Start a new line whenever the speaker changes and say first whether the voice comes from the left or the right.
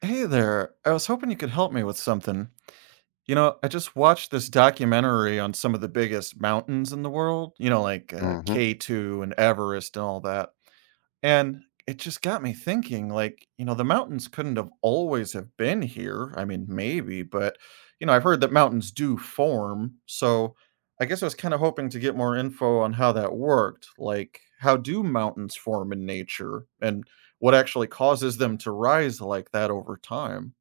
right: Hey there. I was hoping you could help me with something. You know, I just watched this documentary on some of the biggest mountains in the world, like
left: Hmm.
right: K2 and Everest and all that. And it just got me thinking like, the mountains couldn't have always have been here. I mean, maybe, but I've heard that mountains do form. So, I guess I was kind of hoping to get more info on how that worked. Like, how do mountains form in nature and what actually causes them to rise like that over time?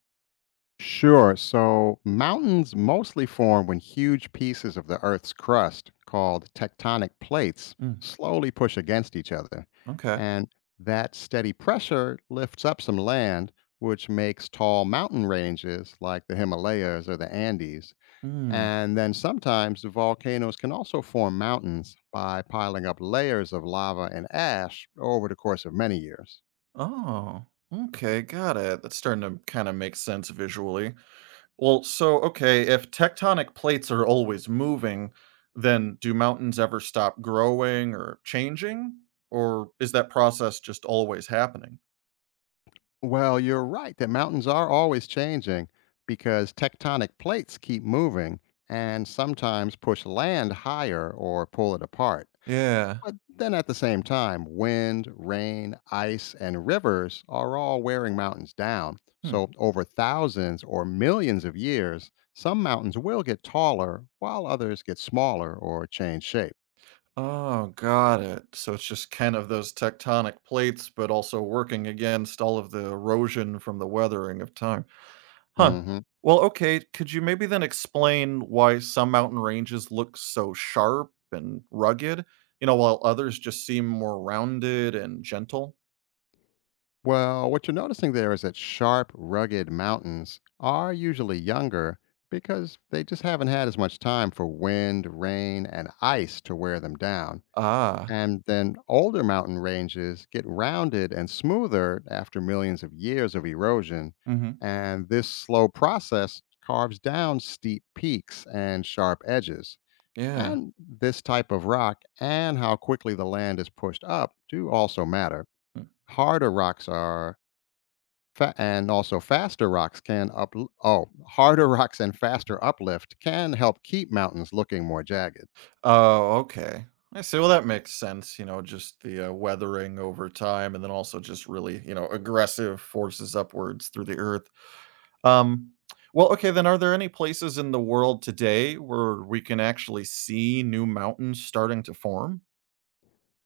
left: Sure. So mountains mostly form when huge pieces of the Earth's crust, called tectonic plates,
right: Mm,
left: slowly push against each other.
right: okay.
left: And that steady pressure lifts up some land, which makes tall mountain ranges like the Himalayas or the Andes.
right: Mm.
left: And then sometimes volcanoes can also form mountains by piling up layers of lava and ash over the course of many years.
right: Oh, okay. Got it. That's starting to kind of make sense visually. Well, so, okay, if tectonic plates are always moving, then do mountains ever stop growing or changing? Or is that process just always happening?
left: Well, you're right that mountains are always changing because tectonic plates keep moving and sometimes push land higher or pull it apart.
right: Yeah.
left: But then at the same time, wind, rain, ice, and rivers are all wearing mountains down.
right: Hmm.
left: So over thousands or millions of years, some mountains will get taller while others get smaller or change shape.
right: Oh, got it. So it's just kind of those tectonic plates, but also working against all of the erosion from the weathering of time. Huh.
left: Hmm.
right: Well, okay, could you maybe then explain why some mountain ranges look so sharp and rugged, while others just seem more rounded and gentle?
left: Well, what you're noticing there is that sharp, rugged mountains are usually younger because they just haven't had as much time for wind, rain, and ice to wear them down.
right: Ah.
left: And then older mountain ranges get rounded and smoother after millions of years of erosion.
right: Mhm.
left: And this slow process carves down steep peaks and sharp edges.
right: Yeah.
left: And this type of rock and how quickly the land is pushed up do also matter.
right: Mm.
left: Harder rocks are Fa- and also faster rocks can up oh Harder rocks and faster uplift can help keep mountains looking more jagged.
right: Oh, okay. I see. Well, that makes sense, just the, weathering over time and then also just really, aggressive forces upwards through the earth. Um, well, okay, then are there any places in the world today where we can actually see new mountains starting to form?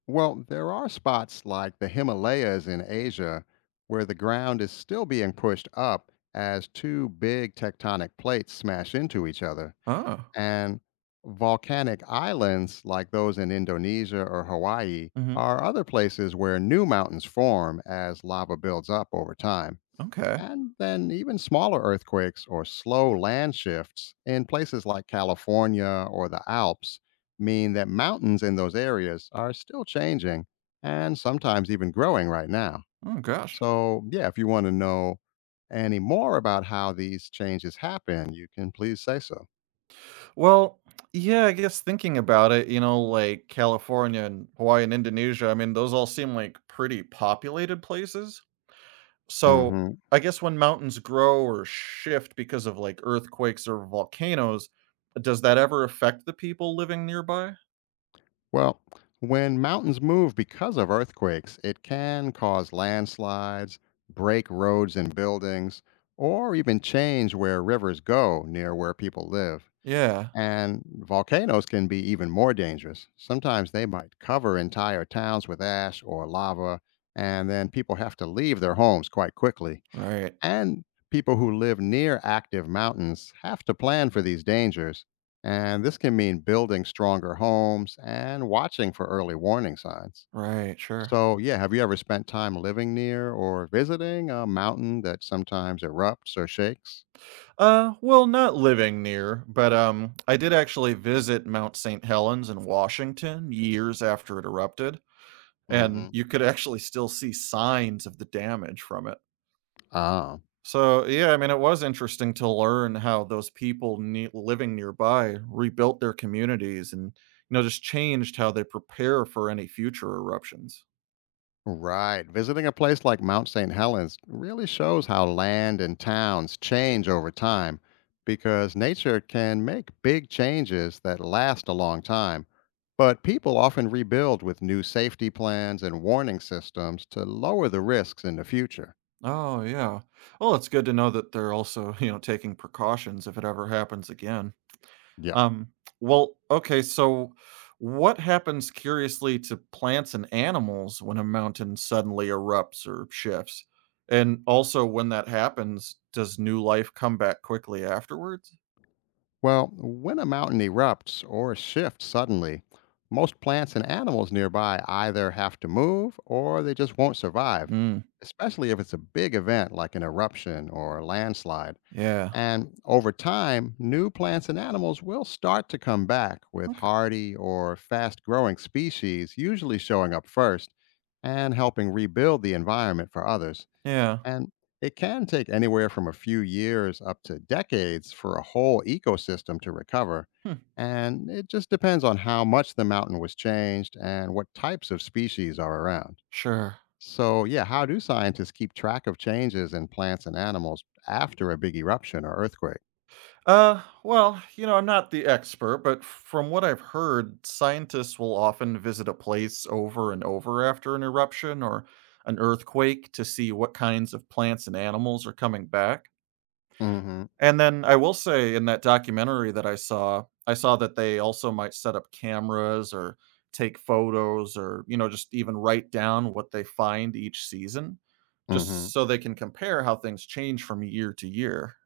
left: Well, there are spots like the Himalayas in Asia where the ground is still being pushed up as two big tectonic plates smash into each other.
right: Oh.
left: And volcanic islands like those in Indonesia or Hawaii
right: Mhm.
left: are other places where new mountains form as lava builds up over time.
right: Okay.
left: And then even smaller earthquakes or slow land shifts in places like California or the Alps mean that mountains in those areas are still changing and sometimes even growing right now.
right: Oh gosh.
left: So, yeah, if you want to know any more about how these changes happen, you can please say so.
right: Well, yeah, I guess thinking about it, like California and Hawaii and Indonesia, I mean, those all seem like pretty populated places. So
left: Hmm.
right: I guess when mountains grow or shift because of like earthquakes or volcanoes, does that ever affect the people living nearby?
left: Well, when mountains move because of earthquakes, it can cause landslides, break roads and buildings, or even change where rivers go near where people live.
right: Yeah.
left: And volcanoes can be even more dangerous. Sometimes they might cover entire towns with ash or lava, and then people have to leave their homes quite quickly.
right: Right.
left: And people who live near active mountains have to plan for these dangers. And this can mean building stronger homes and watching for early warning signs.
right: Right, sure.
left: So, yeah, have you ever spent time living near or visiting a mountain that sometimes erupts or shakes?
right: Well, not living near, but I did actually visit Mount St. Helens in Washington years after it erupted. And
left: Hmm.
right: you could actually still see signs of the damage from it.
left: Ah.
right: So, yeah, I mean, it was interesting to learn how those people living nearby rebuilt their communities and, just changed how they prepare for any future eruptions.
left: Right. Visiting a place like Mount St. Helens really shows how land and towns change over time because nature can make big changes that last a long time. But people often rebuild with new safety plans and warning systems to lower the risks in the future.
right: Oh, yeah. Well, it's good to know that they're also, taking precautions if it ever happens again.
left: Yeah.
right: Um, well, okay, so what happens curiously to plants and animals when a mountain suddenly erupts or shifts? And also, when that happens, does new life come back quickly afterwards?
left: Well, when a mountain erupts or shifts suddenly, most plants and animals nearby either have to move or they just won't survive,
right: Mm,
left: especially if it's a big event like an eruption or a landslide.
right: yeah.
left: And over time, new plants and animals will start to come back with
right: Okay.
left: hardy or fast growing species usually showing up first and helping rebuild the environment for others.
right: Yeah.
left: And it can take anywhere from a few years up to decades for a whole ecosystem to recover.
right: Hmm.
left: And it just depends on how much the mountain was changed and what types of species are around.
right: Sure.
left: So, yeah, how do scientists keep track of changes in plants and animals after a big eruption or earthquake?
right: Well, I'm not the expert, but from what I've heard, scientists will often visit a place over and over after an eruption or an earthquake to see what kinds of plants and animals are coming back.
left: Hmm.
right: And then I will say in that documentary that I saw that they also might set up cameras or take photos or, just even write down what they find each season
left: Hmm.
right: just so they can compare how things change from year to year.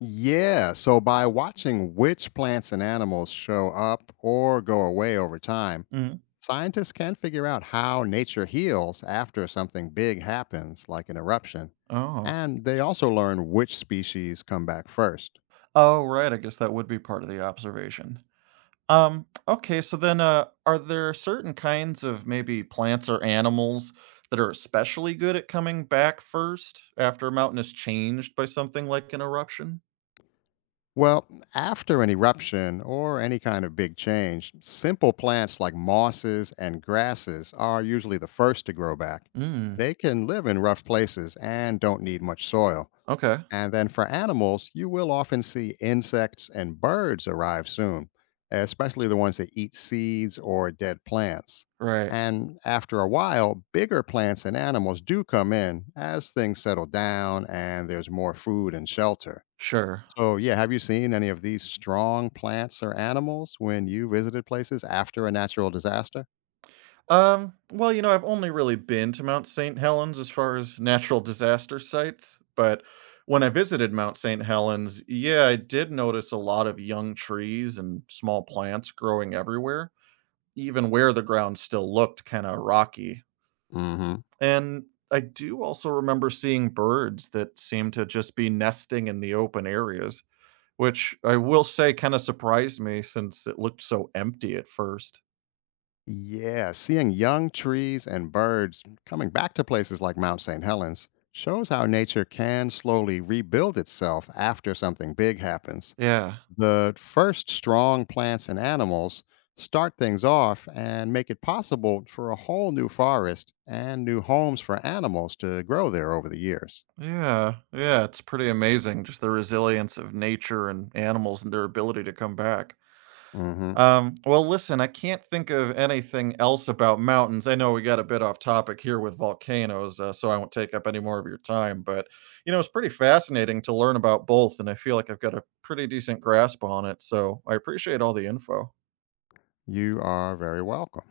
left: Yeah, so by watching which plants and animals show up or go away over time,
right: Mhm.
left: scientists can figure out how nature heals after something big happens, like an eruption,
right: Oh.
left: and they also learn which species come back first.
right: Oh, right. I guess that would be part of the observation. Okay, so then are there certain kinds of maybe plants or animals that are especially good at coming back first after a mountain is changed by something like an eruption?
left: Well, after an eruption or any kind of big change, simple plants like mosses and grasses are usually the first to grow back.
right: Mm,
left: They can live in rough places and don't need much soil.
right: okay.
left: And then for animals, you will often see insects and birds arrive soon, especially the ones that eat seeds or dead plants.
right: Right.
left: And after a while, bigger plants and animals do come in as things settle down and there's more food and shelter.
right: Sure.
left: So, yeah, have you seen any of these strong plants or animals when you visited places after a natural disaster?
right: Well, I've only really been to Mount St. Helens as far as natural disaster sites, but when I visited Mount St. Helens, yeah, I did notice a lot of young trees and small plants growing everywhere, even where the ground still looked kind of rocky.
left: Mm hmm.
right: And I do also remember seeing birds that seemed to just be nesting in the open areas, which I will say kind of surprised me since it looked so empty at first.
left: Yeah, seeing young trees and birds coming back to places like Mount St. Helens shows how nature can slowly rebuild itself after something big happens.
right: Yeah.
left: The first strong plants and animals start things off and make it possible for a whole new forest and new homes for animals to grow there over the years.
right: Yeah. Yeah, it's pretty amazing just the resilience of nature and animals and their ability to come back.
left: Hmm.
right: Well, listen, I can't think of anything else about mountains. I know we got a bit off topic here with volcanoes, so I won't take up any more of your time. But, it's pretty fascinating to learn about both, and I feel like I've got a pretty decent grasp on it. So I appreciate all the info.
left: You are very welcome.